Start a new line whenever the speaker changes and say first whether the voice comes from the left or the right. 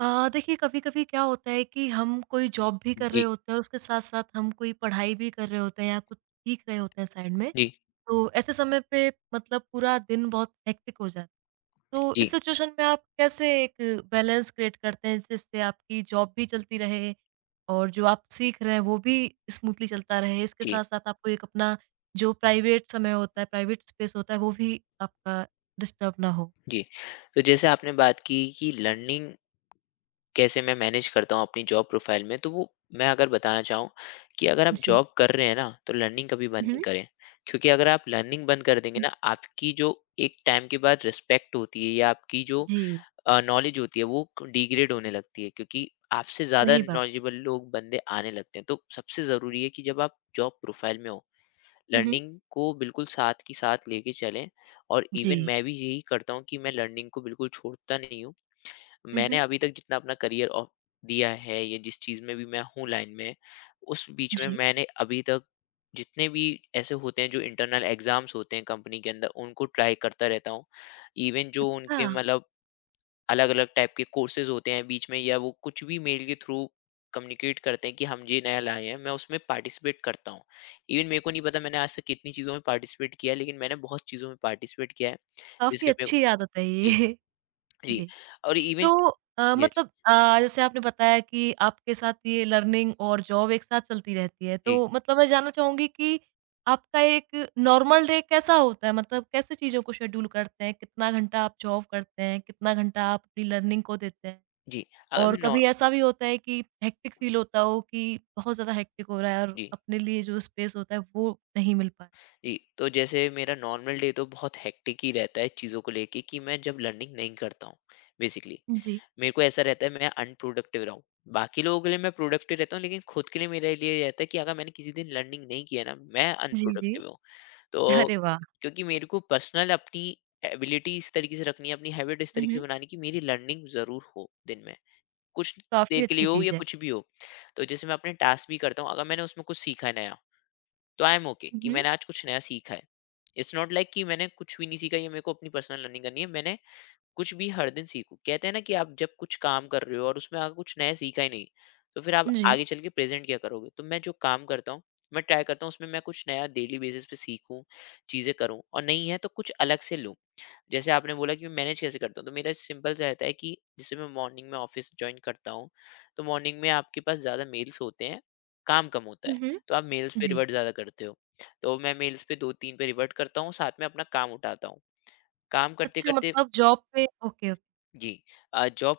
right: देखिए कभी-कभी क्या होता है कि हम कोई जॉब भी कर रहे
left: जी,
right: होते हैं, उसके साथ-साथ हम कोई पढ़ाई भी कर रहे होते हैं या कुछ सीख रहे होते हैं साइड में।
left: जी,
right: तो ऐसे समय पे मतलब पूरा दिन बहुत हेक्टिक हो जाता है। तो इस
left: जी,
right: सिचुएशन में आप कैसे एक बैलेंस क्रिएट करते हैं जिससे आपकी जॉब भी चलती रहे और जो आप सीख रहे हैं वो भी स्मूथली चलता रहे? इसके
left: जी,
right: साथ-साथ आपको एक अपना जो प्राइवेट समय होता है, प्राइवेट स्पेस होता है वो भी आपका डिस्टर्ब ना हो?
left: जी। तो जैसे आपने बात की कि लर्निंग कैसे मैं मैनेज करता हूँ अपनी जॉब प्रोफाइल में, तो वो मैं अगर बताना चाहूँ कि अगर आप
right: जी।
left: जॉब कर रहे हैं ना, तो लर्निंग कभी बंद
right: हुँ,
left: नहीं
right: हुँ।
left: करें। क्योंकि अगर आप लर्निंग बंद कर देंगे ना, आपकी जो एक टाइम के बाद रिस्पेक्ट होती है या आपकी जो
right: जी,
left: नॉलेज होती है, वो डिग्रेड होने लगती है क्योंकि आपसे ज़्यादा
right: सही बात।
left: नॉलेजेबल लोग, बंदे आने लगते हैं। तो सबसे ज़रूरी है कि जब आप जॉब प्रोफाइल में हो,
right: हुँ, हुँ।
left: लर्निंग को बिल्कुल साथ की साथ लेके चलें। और
right: जी।
left: इवन मैं भी यही करता हूँ कि मैं लर्निंग को बिल्कुल छोड़ता नहीं हूँ।
right: हुँ,
left: मैंने
right: हुँ।
left: अभी तक जितना अपना करियर ऑ दिया है या जिस चीज़ में भी मैं हूँ लाइन में, उस बीच में
right: जी।
left: मैंने अभी तक जितने भी ऐसे होते हैं जो इंटरनल एग्ज़ाम्स होते हैं कंपनी के अंदर, उनको ट्राई करता रहता हूँ। इवन जो उनके
right: हाँ,
left: मतलब अलग अलग टाइप के कोर्सेज होते हैं बीच में, या वो कुछ भी मेल के थ्रू कम्युनिकेट करते हैं कि हम ये नया लाए हैं, मैं उसमें पार्टिसिपेट करता हूँ। इवन मेरे को नहीं पता मैंने आज तक कितनी चीज़ों में पार्टिसिपेट किया है, लेकिन मैंने बहुत चीज़ों में पार्टिसिपेट किया है
right: काफ़ी
left: जिसके मेरे को।
right: अच्छी आदत है
left: जी।
right: ये।
left: जी।
right: जी।
left: और इवन
right: तो
left: यस।
right: मतलब जैसे आपने बताया कि आपके साथ ये लर्निंग और जॉब एक साथ चलती रहती है,
left: जी।
right: तो मतलब मैं जानना चाहूँगी कि आपका एक नॉर्मल डे कैसा होता है? मतलब कैसे चीज़ों को शेड्यूल करते हैं? कितना घंटा आप जॉब करते हैं? कितना घंटा आप अपनी लर्निंग को देते हैं?
left: जी। अगर
right: और
left: मैं नॉ
right: कभी ऐसा भी होता है कि हेक्टिक फ़ील होता हो कि बहुत ज़्यादा हेक्टिक हो रहा है और
left: जी।
right: अपने लिए जो स्पेस होता है, वो नहीं मिल पाया?
left: जी। तो जैसे मेरा नॉर्मल डे तो बहुत हेक्टिक ही रहता है चीज़ों को लेके कि मैं जब लर्निंग नहीं करता हूँ बेसिकली,
right: जी।
left: मेरे को ऐसा रहता है मैं अनप्रोडक्टिव रहा हूँ। बाकी लोगों के लिए मैं प्रोडक्टिव रहता हूँ, लेकिन खुद के लिए मेरे लिए ये रहता है कि अगर मैंने किसी दिन लर्निंग नहीं किया ना, मैं
right: जी, जी।
left: अनप्रोडक्टिव हूँ। तो
right: अरे वाह!
left: क्योंकि मेरे को पर्सनल अपनी एबिलिटी इस तरीके से रखनी है, अपनी हैबिट इस
right: हुँ,
left: तरीके से
right: हुँ।
left: बनानी कि मेरी लर्निंग जरूर हो दिन में, कुछ देर
right: काफ़ी
left: के लिए
right: अच्छी
left: हो या
right: चीज़ है।
left: कुछ भी हो। तो जैसे मैं अपने टास्क भी करता हूँ, अगर मैंने उसमें कुछ सीखा है नया, तो आई एम ओके
right: हुँ,
left: कि
right: हुँ।
left: मैंने आज कुछ नया सीखा है। इट्स नॉट लाइक कि मैंने कुछ भी नहीं सीखा, या मेरे को अपनी पर्सनल लर्निंग करनी है, मैंने कुछ भी हर दिन सीखो। कहते हैं ना कि आप जब कुछ काम कर रहे हो और उसमें अगर कुछ नया सीखा ही नहीं, तो फिर आप
right: जी।
left: आगे चल के प्रेज़ेंट क्या करोगे? तो मैं जो काम करता हूँ, मैं ट्राई करता हूँ उसमें मैं कुछ नया डेली बेसिस पे सीखूँ, चीज़ें करूँ, और नहीं है तो कुछ अलग से लूँ। जैसे आपने बोला कि मैं मैनेज कैसे करता हूँ, तो मेरा सिंपल सा रहता है कि जैसे मैं मॉर्निंग में ऑफ़िस जॉइन करता हूँ, तो मॉर्निंग में आपके पास ज़्यादा मेल्स होते हैं, काम कम होता है,
right: हुँ, हुँ।
left: तो आप मेल्स पे
right: जी।
left: रिवर्ट ज़्यादा करते हो। तो मैं मेल्स पे 2-3 पे रिवर्ट करता हूँ, साथ में अपना काम उठाता हूँ। काम अच्छा
right: अच्छा
left: करते-करते।
right: मतलब जॉब पे ओके, ओके।
left: जी। जॉब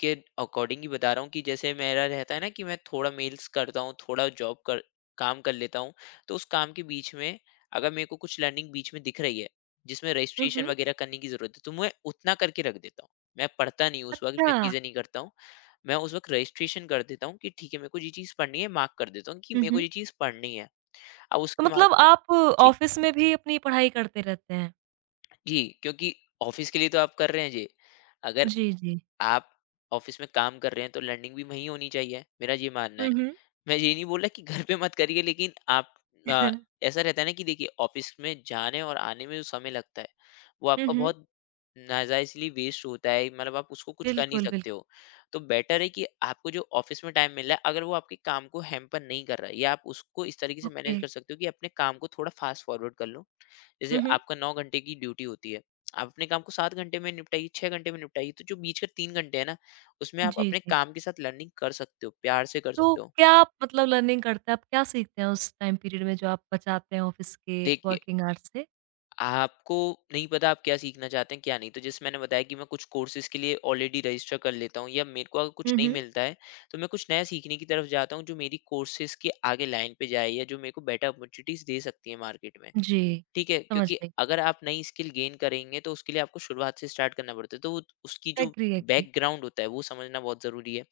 left: के अकॉर्डिंग ही बता रहा हूँ कि जैसे मेरा रहता है ना कि मैं थोड़ा मेल्स करता हूँ, थोड़ा जॉब कर काम कर लेता हूँ, तो उस काम के बीच में अगर मेरे को कुछ लर्निंग बीच में दिख रही है, जिसमें
right: हुँ,
left: रजिस्ट्रेशन
right: हुँ।
left: वगैरह करने की ज़रूरत है, तो मैं उतना करके रख देता हूँ। मैं पढ़ता नहीं हूँ उस वक़्त, मैं
right: अच्छा।
left: चीज़ें नहीं करता हूँ। मैं उस वक़्त रजिस्ट्रेशन कर देता हूँ कि ठीक है, मेरे को ये चीज़ पढ़नी है, मार्क कर देता हूँ कि
right: हुँ,
left: मेरे को
right: हुँ।
left: ये चीज़ पढ़नी है। अब
right: तो
left: उसके बाद।
right: मतलब आप
left: जी।
right: ऑफ़िस में भी अपनी पढ़ाई करते रहते हैं?
left: जी। क्योंकि ऑफ़िस के लिए तो आप कर रहे हैं ये। अगर
right: जी, जी।
left: आप ऑफिस में काम कर रहे हैं, तो लर्निंग भी वहीं होनी चाहिए, मेरा ये मानना है।
right: हुँ, हुँ।
left: मैं ये नहीं बोल रहा कि घर पे मत करिए, लेकिन आप
right: हुँ,
left: अ,
right: हुँ।
left: ऐसा रहता है ना कि देखिए, ऑफिस में जाने और आने में जो समय लगता है, वो आपका बहुत नाजायज़ली वेस्ट होता है, मतलब आप उसको कुछ कर नहीं
right: बिल्कुल, बिल्कुल।
left: सकते हो। तो बेटर है कि आपको जो ऑफिस में टाइम मिल रहा है, अगर वो आपके काम को हैम्पर नहीं कर रहा है, या आप उसको इस तरीके से
right: ओके।
left: मैनेज कर सकते हो कि अपने काम को थोड़ा फास्ट फॉरवर्ड कर लो। जैसे
right: हुँ, हुँ।
left: आपका 9 घंटे की ड्यूटी होती है, आप अपने काम को 7 घंटे में निपटाइए, 6 घंटे में निपटाइए, तो जो बीच के 3 घंटे हैं ना, उसमें आप
right: जी,
left: अपने
right: जी।
left: काम के साथ लर्निंग कर सकते हो, प्यार से कर
right: तो
left: सकते हो।
right: क्या आप मतलब लर्निंग करते हैं? आप क्या सीखते हैं उस टाइम पीरियड में जो आप बचाते हैं ऑफ़िस के
left: देखिए,
right: वर्किंग आवर्स से?
left: आपको नहीं पता आप क्या सीखना चाहते हैं, क्या नहीं, तो जैसे मैंने बताया कि मैं कुछ कोर्सेज़ के लिए ऑलरेडी रजिस्टर कर लेता हूँ, या मेरे को अगर कुछ
right: हुँ,
left: नहीं
right: हुँ।
left: मिलता है, तो मैं कुछ नया सीखने की तरफ जाता हूँ, जो मेरी कोर्सेज़ के आगे लाइन पे जाए या जो मेरे को बेटर अपॉर्च्युनिटीज़ दे सकती है मार्केट में।
right: जी।
left: ठीक है,
right: समझ
left: क्योंकि
right: गई।
left: अगर आप नई स्किल गेन करेंगे, तो उसके लिए आपको शुरुआत से स्टार्ट करना पड़ता है। तो वो उसकी जो
right: एग्री, एग्री।
left: बैकग्राउंड होता है, वो समझना बहुत ज़रूरी है,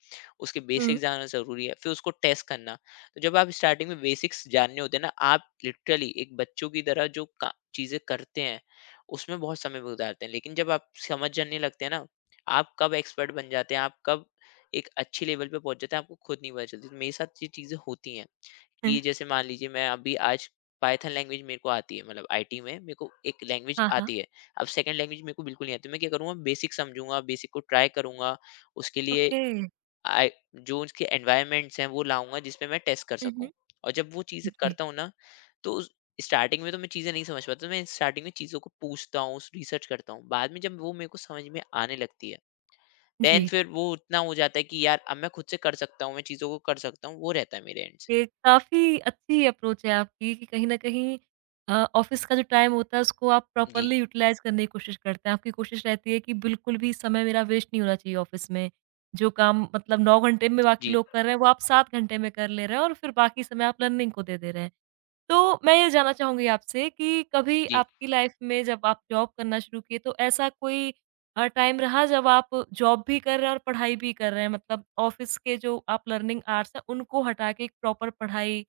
left: उसके
right: हुँ।
left: बेसिक्स जानना ज़रूरी है, फिर उसको टेस्ट करना। तो जब आप स्टार्टिंग में बेसिक्स जानने होते हैं ना, आप लिटरली एक बच्चों की तरह जो का चीज़ें करते हैं, उसमें बहुत समय गुज़ारते हैं। लेकिन जब आप समझ जाने लगते हैं ना, आप कब एक्सपर्ट बन जाते हैं, आप कब एक अच्छे लेवल पे पहुँच जाते हैं, आपको खुद नहीं पता चलती। तो मेरे साथ ये चीज़ें होती हैं कि जैसे मान लीजिए मैं अभी आज पाइथन लैंग्वेज मेरे को आती है, मतलब आईटी में मेरे को एक लैंग्वेज
right: हाँ, हाँ।
left: आती है। अब सेकंड लैंग्वेज मेरे को बिल्कुल नहीं आती, मैं क्या करूँगा, बेसिक समझूंगा, बेसिक को ट्राई करूंगा उसके लिए।
right: ओके।
left: I- जो उसके एनवायरमेंट्स हैं वो लाऊंगा, जिसपे मैं टेस्ट कर
right: हुँ,
left: सकूँ।
right: हुँ।
left: और जब वो चीज़ें
right: जी।
left: करता हूँ ना, तो स्टार्टिंग में तो मैं चीज़ें नहीं समझ पाता, तो मैं स्टार्टिंग में चीज़ों को पूछता हूँ, रिसर्च करता हूँ, बाद में जब वो मेरे को समझ में आने लगती है,
right: जी।
left: देन फिर वो उतना हो जाता है कि यार अब मैं खुद से कर सकता हूँ, मैं चीज़ों को कर सकता हूँ, वो रहता है मेरे एंड से।
right: ये काफ़ी अच्छी अप्रोच है आपकी कि कहीं न कहीं ऑफ़िस का जो टाइम होता है उसको आप
left: जी।
right: प्रॉपरली यूटिलाइज़ करने की कोशिश करते हैं। आपकी कोशिश रहती है कि बिल्कुल भी समय मेरा वेस्ट नहीं होना चाहिए ऑफ़िस में। जो काम मतलब 9 घंटे में बाकी
left: जी।
right: लोग कर रहे हैं वो आप 7 घंटे में कर ले रहे हैं और फिर बाकी समय आप लर्निंग को दे दे रहे हैं। तो मैं ये जानना चाहूँगी आपसे कि कभी
left: जी।
right: आपकी लाइफ में जब आप जॉब करना शुरू किए तो ऐसा कोई टाइम रहा जब आप जॉब भी कर रहे हैं और पढ़ाई भी कर रहे हैं? मतलब ऑफ़िस के जो आप लर्निंग आवर्स हैं उनको हटा के एक प्रॉपर पढ़ाई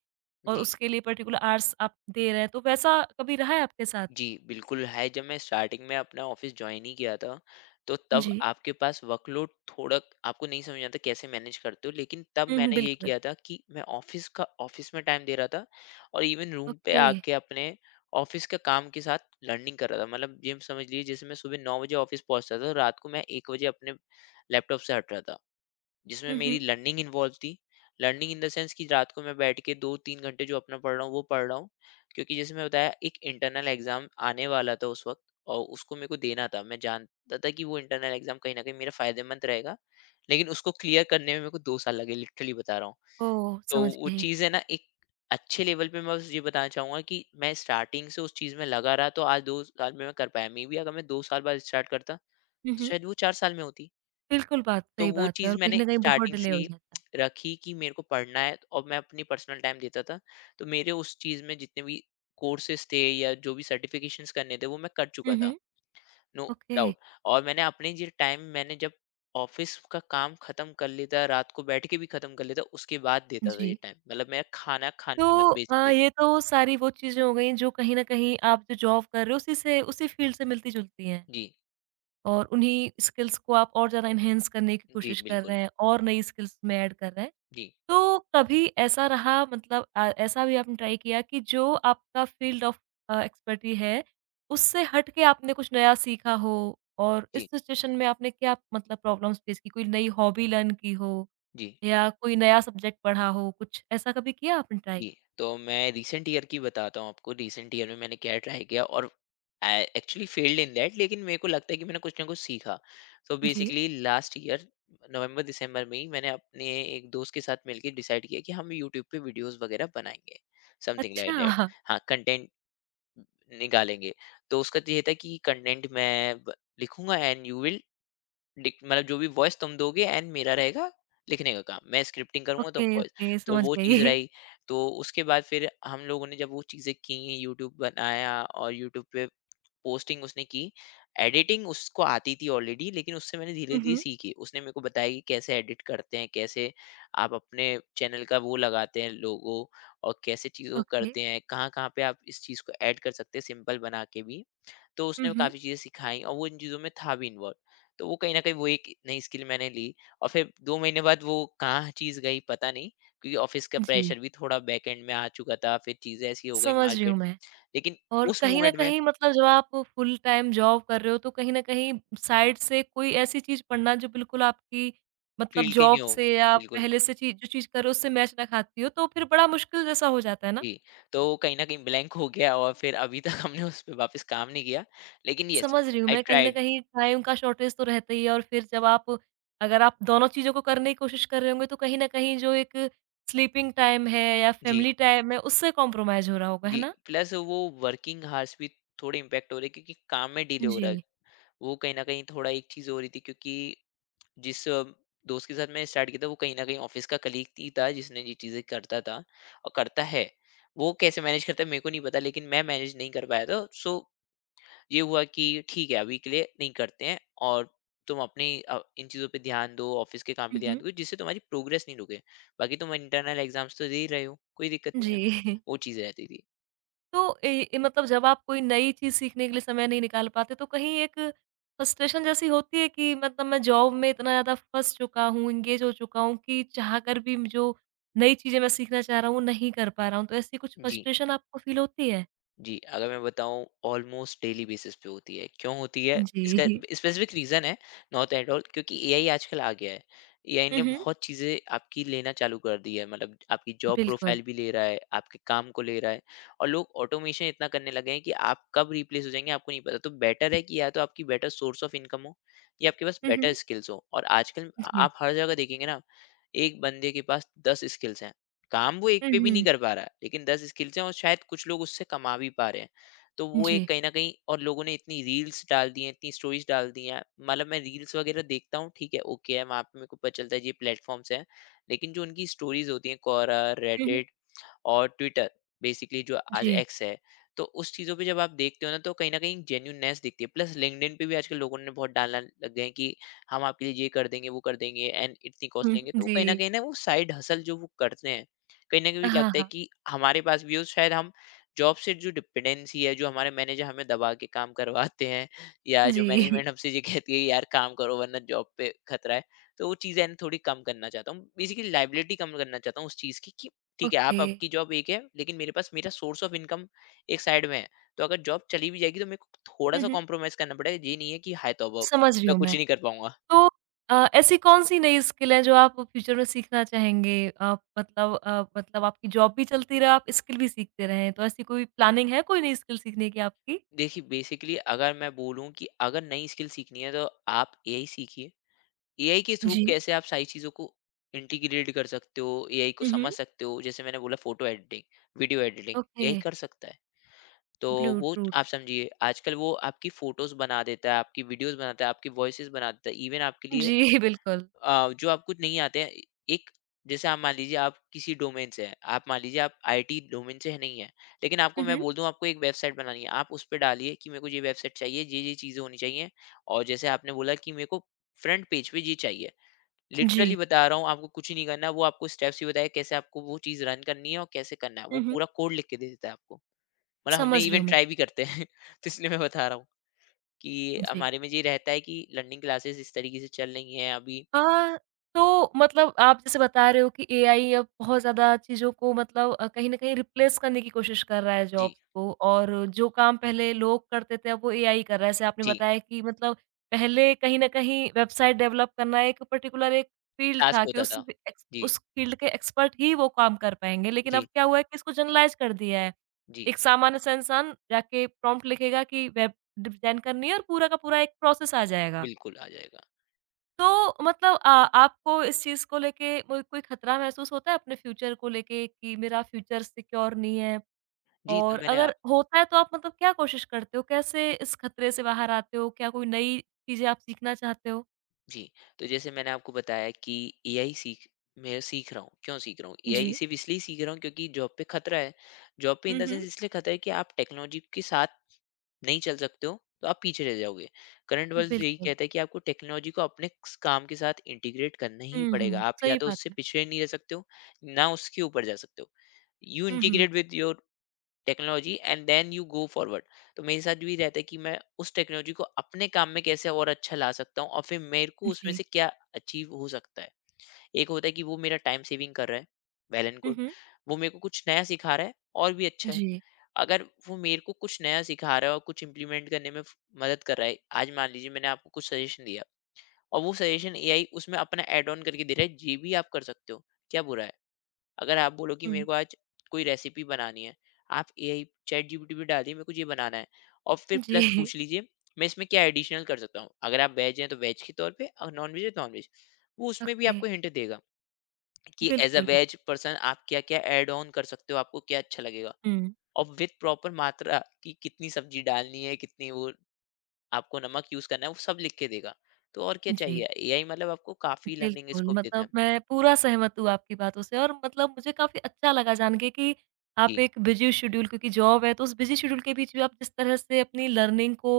right: और
left: जी,
right: उसके लिए पर्टिकुलर आवर्स आप दे रहे हैं, तो वैसा कभी रहा है आपके साथ?
left: जी, बिल्कुल है। जब मैं स्टार्टिंग में अपना ऑफ़िस जॉइन ही किया था, तो तब
right: जी।
left: आपके पास वर्कलोड थोड़ा, आपको नहीं समझ आता कैसे मैनेज करते हो, लेकिन तब
right: हुँ, हुँ,
left: मैंने ये
right: बिल्कुल।
left: किया था कि मैं ऑफ़िस में टाइम दे रहा था, और इवन रूम पे
right: ओके।
left: आके अपने ऑफ़िस के काम के साथ लर्निंग कर रहा था। मतलब ये समझ लीजिए, जैसे मैं सुबह 9 बजे ऑफ़िस पहुँचता था, रात को मैं 1 बजे अपने लैपटॉप से हट रहा था, जिसमें
right: हुँ,
left: मेरी
right: हुँ।
left: लर्निंग इन्वॉल्व थी। लर्निंग इन द सेंस कि रात को मैं बैठ के 2-3 घंटे जो अपना पढ़ रहा हूँ, वो पढ़ रहा हूँ। क्योंकि जैसे मैं बताया, एक इंटरनल एग्ज़ाम आने वाला था उस वक़्त, और उसको मेरे को देना था। मैं जानता था कि वो इंटरनल एग्ज़ाम कहीं न कहीं मेरा फ़ायदेमंद रहेगा। लेकिन उसको क्लियर करने में मेरे को 2 साल लगे, लिटरली बता रहा हूँ।
right: ओह!
left: तो
right: समझ
left: वो
right: गई।
left: चीज़ है ना, एक अच्छे लेवल पे मैं बस ये बताना चाहूँगा कि मैं स्टार्टिंग से उस चीज़ में लगा रहा, तो आज 2 साल में मैं कर पाया। मे बी अगर मैं 2 साल बाद स्टार्ट करता,
right: हुँ,
left: तो
right: हुँ।
left: शायद वो 4 साल में होती।
right: बिल्कुल बात
left: तो
right: सही
left: वो
right: बात है
left: चीज़
right: और कहीं
left: मैंने
right: न कहीं बहुत
left: स्टार्टिंग
right: डिले
left: से
right: हो
left: ही
right: जाता है।
left: रखी कि मेरे को पढ़ना है, और मैं अपनी पर्सनल टाइम देता था। तो मेरे उस चीज़ में जितने भी कोर्सेज़ थे या जो भी सर्टिफ़िकेशंस करने थे, वो मैं कर चुका
right: हुँ,
left: था,
right: हुँ।
left: No
right: okay.
left: डाउट। और मैंने अपने ये टाइम, मैंने जब ऑफ़िस का काम ख़त्म कर लेता, रात को बैठ के भी ख़त्म कर लेता, उसके बाद देता था ये
right: जी।
left: टाइम, मतलब मेरा खाना खाने
right: तो
left: के बाद बेसिकली।
right: ये तो सारी वो चीज़ें हो गई जो कहीं न कहीं आप जो जॉब कर रहे हो उसी से उसी फ़ील्ड से मिलती-जुलती हैं
left: जी।
right: और उन्हीं स्किल्स को आप और ज़्यादा एनहांस करने की
left: जी
right: कोशिश कर
left: बिल्कुल।
right: रहे हैं और नई स्किल्स में ऐड कर रहे हैं।
left: जी।
right: तो कभी ऐसा रहा मतलब ऐसा भी आपने ट्राई किया कि जो आपका फ़ील्ड ऑफ एक्सपर्टी है, उससे हट के आपने कुछ नया सीखा हो और इस
left: जी।
right: सिचुएशन में आपने क्या मतलब प्रॉब्लम्स फेस की? कोई नई हॉबी लर्न की हो
left: जी।
right: या कोई नया सब्जेक्ट पढ़ा हो, कुछ ऐसा कभी किया आपने
left: जी,
right: ट्राई?
left: तो मैं रीसेंट ईयर की बताता हूँ आपको, रीसेंट ईयर में मैंने क्या ट्राई किया, और I actually failed in that, लेकिन मेरे को लगता है कि मैंने कुछ ना कुछ सीखा। सो
right: जी।
left: बेसिकली लास्ट ईयर नवंबर-दिसंबर में ही मैंने अपने एक दोस्त के साथ मिलके डिसाइड किया कि हम यूट्यूब पे वीडियोज़ वगैरह बनाएँगे, समथिंग लाइक दैट।
right: अच्छा!
left: हाँ, कंटेंट निकालेंगे। तो उसका तो ये था कि कंटेंट मैं ब लिखूँगा, एंड यू विल डिक मतलब जो भी वॉइस तुम दोगे, एंड मेरा रहेगा लिखने का काम। मैं स्क्रिप्टिंग करूँगा, तुम
right: ओके,
left: वॉइस।
right: ओके,
left: तो
right: समझ
left: वो चीज़
right: गई।
left: रही। तो उसके बाद फिर हम लोगों ने जब वो चीज़ें की, यूट्यूब बनाया और यूट्यूब पे पोस्टिंग उसने की। एडिटिंग उसको आती थी ऑलरेडी, लेकिन उससे मैंने धीरे-धीरे
right: उहुँ।
left: सीखी। उसने मेरे को बताया कि कैसे एडिट करते हैं, कैसे आप अपने चैनल का वो लगाते हैं लोगो, और कैसे चीज़ों को
right: ओके।
left: करते हैं, कहाँ-कहाँ पे आप इस चीज़ को ऐड कर सकते हैं सिंपल बना के भी। तो उसने
right: उहुँ।
left: काफ़ी चीज़ें सिखाई, और वो इन चीज़ों में था भी इन्वॉल्व। तो वो कहीं न कहीं वो एक नई स्किल मैंने ली और फिर 2 महीने बाद वो कहाँ चीज़ गई पता नहीं क्योंकि ऑफ़िस का
right: जी,
left: प्रेशर भी थोड़ा बैक एंड में आ चुका था, फिर चीज़ें ऐसी हो गई
right: समझ रही
left: मार्केट।
right: हूँ मैं।
left: लेकिन
right: और
left: उस
right: कहीं न
left: मूवमेंट में
right: कहीं मतलब जब आप फुल टाइम जॉब कर रहे हो तो कहीं न कहीं साइड से कोई ऐसी चीज़ पढ़ना जो बिल्कुल आपकी मतलब
left: फील्ड के
right: जॉब
left: न्यू
right: से या
left: बिल्कुल,
right: पहले से चीज़ जो चीज़ कर रहे हो उससे मैच ना खाती हो, तो फिर बड़ा मुश्किल जैसा हो जाता है ना?
left: जी। तो वो कहीं न कहीं ब्लैंक हो गया और फिर अभी तक हमने उस पे वापस काम नहीं किया। लेकिन येस,
right: समझ रही हूँ
left: आई
right: मैं, कहीं न
left: ट्राइड।
right: कहीं टाइम का शॉर्टेज तो रहता ही है और फिर जब आप अगर आप दोनों चीज़ों को करने की कोशिश कर रहे होंगे, तो कहीं न कहीं जो एक स्लीपिंग टाइम है या
left: जी,
right: फैमिली टाइम है, उससे कॉम्प्रोमाइज़ हो रहा होगा, है
left: जी।
right: ना?
left: प्लस वो वर्किंग हार्स भी थोड़े इम्पैक्ट हो रहे हैं क्योंकि काम में डिले हो
right: जी।
left: रहा है। वो कहीं न कहीं थोड़ा एक चीज़ हो रही थी क्योंकि जिस दोस्त के साथ मैंने स्टार्ट किया था वो कहीं न कहीं ऑफ़िस का कलीग ही था जिसने ये चीज़ें करता था और करता है। वो कैसे मैनेज करता है मेरे को नहीं पता लेकिन मैं मैनेज नहीं कर पाया था। सो ये हुआ कि ठीक है अभी के लिए नहीं करते हैं और तुम अपनी इन चीज़ों पे ध्यान दो, ऑफ़िस के काम पे
right: हुँ,
left: ध्यान
right: हुँ।
left: दो जिससे तुम्हारी प्रोग्रेस नहीं रुके। बाकी तुम इंटरनल एग्ज़ाम्स तो दे ही रहे हो, कोई दिक्कत नहीं
right: जी।
left: है। वो चीज़ रहती थी।
right: तो ए ए, मतलब जब आप कोई नई चीज़ सीखने के लिए समय नहीं निकाल पाते, तो कहीं एक फ्रस्ट्रेशन जैसी होती है कि मतलब मैं जॉब में इतना ज़्यादा फँस चुका हूँ, एंगेज हो चुका हूँ कि चाह कर भी जो नई चीज़ें मैं सीखना चाह रहा हूँ, वो नहीं कर पा रहा हूँ। तो ऐसी कुछ
left: जी।
right: फ्रस्ट्रेशन आपको फ़ील होती है?
left: जी, अगर मैं बताऊँ ऑलमोस्ट डेली बेसिस पे होती है। क्यों होती है? इसका
right: जी।
left: स्पेसिफिक रीज़न है नॉट एट ऑल क्योंकि एआई आजकल आ गया है। एआई
right: हुँ,
left: ने
right: हुँ।
left: बहुत चीज़ें आपकी लेना चालू कर दी है। मतलब आपकी जॉब
right: बिल्कुल।
left: प्रोफाइल भी ले रहा है, आपके काम को ले रहा है और लोग ऑटोमेशन इतना करने लगे हैं कि आप कब रिप्लेस हो जाएँगे आपको नहीं पता। तो बेटर है कि या तो आपकी बेटर सोर्स ऑफ इनकम हो या आपके पास
right: हुँ, हुँ।
left: बेटर स्किल्स हो। और आजकल
right: जी।
left: आप हर जगह देखेंगे ना, एक बंदे के पास 10 स्किल्स हैं। काम वो एक
right: हुँ,
left: पे भी नहीं
right: हुँ।
left: कर पा रहा है लेकिन 10 स्किल्स हैं और शायद कुछ लोग उससे कमा भी पा रहे हैं। तो वो एक
right: जी।
left: कहीं न कहीं और लोगों ने इतनी रील्स डाल दी हैं, इतनी स्टोरीज़ डाल दी हैं। मतलब मैं रील्स वगैरह देखता हूँ, ठीक है, ओके है, वहाँ पे मेरे को पता चलता है ये प्लेटफ़ॉर्म्स हैं। लेकिन जो उनकी स्टोरीज़ होती हैं, क्वोरा,
right: हुँ, हुँ।
left: रेडिट और ट्विटर, बेसिकली जो आज
right: जी।
left: एक्स है, तो उस चीज़ों पे जब आप देखते हो ना तो कहीं न कहीं जेन्युइननेस दिखती है। प्लस लिंक्डइन पे भी आजकल लोगों ने बहुत डालना लग गए हैं कि हम आपके लिए ये कर देंगे, वो कर देंगे एंड इतनी कॉस्ट
right: हुँ,
left: लेंगे।
right: हुँ।
left: तो
right: जी।
left: कहीं न कहीं ना वो साइड हसल जो वो करते हैं, कहीं न कहीं
right: हाँ,
left: लगता है
right: हाँ।
left: कि हमारे पास भी हो शायद। हम जॉब से जो डिपेंडेंसी है, जो हमारे मैनेजर हमें दबा के काम करवाते हैं या जो
right: जी।
left: मैनेजमेंट हमसे ये कहती है यार काम करो वरना जॉब पे खतरा है। तो वो चीज़ें है ना थोड़ी कम करना चाहता हूँ। बेसिकली लायबिलिटी कम करना चाहता हूँ उस चीज़ की कि ठीक है, आप
right: ओके।
left: आपकी जॉब एक है, लेकिन मेरे पास मेरा सोर्स ऑफ इनकम एक साइड में है। तो अगर जॉब चली भी जाएगी तो मेरे को
right: हुँ,
left: थोड़ा-सा
right: हुँ।
left: कॉम्प्रोमाइज़ करना पड़ेगा, ये नहीं है कि हाय तौबा!
right: समझ रही
left: मैं
right: हूँ
left: कुछ ही
right: मैं।
left: नहीं कर पाऊँगा।
right: तो ऐसी कौन-सी नई स्किल है जो आप फ्यूचर में सीखना चाहेंगे? मतलब मतलब आपकी जॉब भी चलती रहे, आप स्किल भी सीखते रहें। तो ऐसी कोई प्लानिंग है कोई नई स्किल सीखने की आपकी?
left: देखिए, बेसिकली अगर मैं बोलूँ कि अगर नई स्किल सीखनी है तो आप एआई सीखिए। एआई के थ्रू
right: जी।
left: कैसे आप सारी चीज़ों को इंटीग्रेट कर सकते हो, एआई को
right: हुँ, हुँ।
left: समझ सकते हो, जैसे मैंने बोला photo editing, video editing,
right: okay.
left: AI कर सकता है। तो वो
right: ब्लूटूथ।
left: आप समझिए, आजकल वो आपकी फ़ोटोज़ बना देता है, आपकी वीडियोज़ बनाता है, आपकी वॉइसेज़ बना देता है, इवन आपके लिए
right: जी, बिल्कुल।
left: जो आपको नहीं आते हैं, एक जैसे आप मान लीजिए आप किसी डोमेन से हैं, आप मान लीजिए आप आईटी डोमेन से है नहीं हैं, लेकिन आपको
right: हुँ,
left: मैं
right: हुँ।
left: बोल दूँ आपको एक वेबसाइट बनानी है, आप उस पे डालिए कि मेरे को ये वेबसाइट चाहिए, ये चीज़ें होनी चाहिए और जैसे आपने बोला कि मेरे को फ्रंट पेज पे ये चाहिए।
right: जी।
left: लिटरली बता रहा हूँ आपको कुछ नहीं करना, वो आपको स्टेप्स ही बताएगा कैसे आपको वो चीज़ रन करनी है और कैसे करना है,
right: हुँ,
left: वो
right: हुँ।
left: पूरा कोड लिख के दे देता है आपको। मतलब हमने
right: समझ रही
left: इवन
right: हूँ मैं।
left: ट्राई भी करते हैं, तो इसलिए मैं बता रहा हूँ कि
right: जी।
left: हमारे में ये रहता है कि लर्निंग क्लासेस इस तरीके से चल रही हैं अभी।
right: अ, तो मतलब आप जैसे बता रहे हो कि एआई अब बहुत ज़्यादा चीज़ों को मतलब कहीं न कहीं रिप्लेस करने की कोशिश कर रहा है
left: जी,
right: जॉब्स को और जो काम पहले लोग करते थे अब वो एआई कर रहा है। जैसे आपने
left: जी।
right: बताया कि मतलब पहले कहीं न कहीं वेबसाइट डेवलप करना एक पर्टिकुलर एक फील्ड
left: टास्क
right: था कि
left: होता
right: उस
left: था।
right: ब एक्स
left: जी,
right: उस फील्ड के एक्सपर्ट ही वो काम कर पाएँगे। लेकिन अब
left: जी,
right: क्या हुआ है कि इसको जनरलाइज़ कर दिया है।
left: जी,
right: एक सामान्य सा इंसान जाके प्रॉम्प्ट लिखेगा कि वेब डिज़ाइन करनी है और पूरा का पूरा एक प्रोसेस आ जाएगा।
left: बिल्कुल आ जाएगा।
right: तो मतलब आपको इस चीज़ को लेके कोई कोई खतरा महसूस होता है अपने फ्यूचर को लेके कि मेरा फ्यूचर सिक्योर नहीं है?
left: जी, तो
right: और
left: मैंने आ
right: अगर होता है तो आप मतलब क्या कोशिश करते हो? कैसे इस खतरे से बाहर आते हो? क्या कोई नई चीज़ें आप सीखना चाहते हो?
left: जी, तो जैसे मैंने आपको बताया कि एआई सीख, मैं सीख रहा हूँ, क्यों सीख रहा हूँ? एआई
right: जी।
left: सिर्फ़ इसलिए सीख रहा हूँ क्योंकि जॉब पे खतरा है। जॉब पे इन
right: हुँ,
left: द सेंस
right: हुँ।
left: इसलिए खतरा है कि आप टेक्नोलॉजी के साथ नहीं चल सकते हो, तो आप पीछे रह जाओगे। करंट वर्ल्ड यही
right: बिल्कुल।
left: कहता है कि आपको टेक्नोलॉजी को अपने स काम के साथ इंटीग्रेट करना ही
right: हुँ,
left: पड़ेगा।
right: हुँ।
left: आप या
right: सही
left: तो
right: बात
left: उससे
right: है।
left: पिछड़े नहीं रह सकते हो, ना उसके ऊपर जा सकते हो। यू
right: हुँ, हुँ।
left: Integrate with your technology and then you go forward. तो मेरे साथ भी रहता है कि मैं उस टेक्नोलॉजी को अपने काम में कैसे और अच्छा ला सकता हूँ और फिर मेरे को उसमें
right: जी।
left: से क्या अचीव हो सकता है। एक होता है कि वो मेरा टाइम सेविंग कर रहा है, वेल एंड
right: हुँ,
left: गुड।
right: हुँ।
left: वो मेरे को कुछ नया सिखा रहा है, और भी अच्छा है।
right: जी।
left: अगर वो मेरे को कुछ नया सिखा रहा है और कुछ इम्प्लीमेंट करने में मदद कर रहा है। आज मान लीजिए मैंने आपको कुछ सजेशन दिया और वो सजेशन एआई उसमें अपना ऐड ऑन करके दे रहा है, ये भी आप कर सकते हो, क्या बुरा है? अगर आप बोलो कि मेरे
right: हुँ।
left: को आज कोई रेसिपी बनानी है, आप एआई चैट जीपीटी पे डालिए मेरे को ये बनाना है, और फिर प्लस
right: जी।
left: पूछ लीजिए मैं इसमें क्या एडिशनल कर सकता हूँ। अगर आप वेज हैं तो वेज के तौर पे और नॉन-वेज है नॉन-वेज। वो उसमें भी
right: ओके।
left: आपको हिंट देगा कि एज़ अ
right: बिल्कुल, बिल्कुल।
left: वेज पर्सन आप क्या-क्या ऐड ऑन कर सकते हो, आपको क्या अच्छा लगेगा
right: हुँ।
left: और विद प्रॉपर मात्रा कि कितनी सब्जी डालनी है, कितनी वो आपको नमक यूज़ करना है, वो सब लिख के देगा। तो और क्या चाहिए?
right: जी।
left: एआई मतलब आपको काफ़ी लर्निंग
right: बिल्कुल,
left: स्कोप देता है।
right: मतलब मैं पूरा सहमत हूँ आपकी बातों से और मतलब मुझे काफ़ी अच्छा लगा जान के कि आप
left: जी,
right: एक बिज़ी शेड्यूल क्योंकि जॉब है, तो उस बिज़ी शेड्यूल के बीच भी आप जिस तरह से अपनी लर्निंग को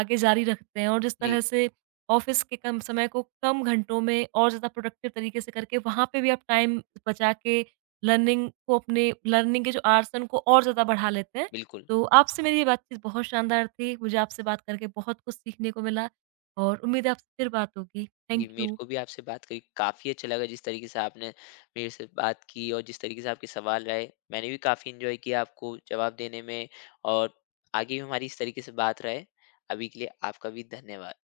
right: आगे जारी रखते हैं और जिस
left: जी,
right: तरह से ऑफ़िस के कम समय को कम घंटों में और ज़्यादा प्रोडक्टिव तरीके से करके वहाँ पे भी आप टाइम बचा के लर्निंग को अपने लर्निंग के जो आवर्स हैं, उनको और ज़्यादा बढ़ा लेते हैं।
left: बिल्कुल।
right: तो आपसे मेरी ये बातचीत बहुत शानदार थी। मुझे आपसे बात करके बहुत कुछ सीखने को मिला और उम्मीद है आपसे फिर बात होगी।
left: जी,
right: थैंक
left: मेरे
right: यू।
left: को भी आपसे बात करके काफ़ी अच्छा लगा जिस तरीके से आपने मेरे से बात की और जिस तरीके से आपके सवाल रहे, मैंने भी काफ़ी एन्जॉय किया आपको जवाब देने में और आगे भी हमारी इस तरीके से बात रहे। अभी के लिए आपका भी धन्यवाद।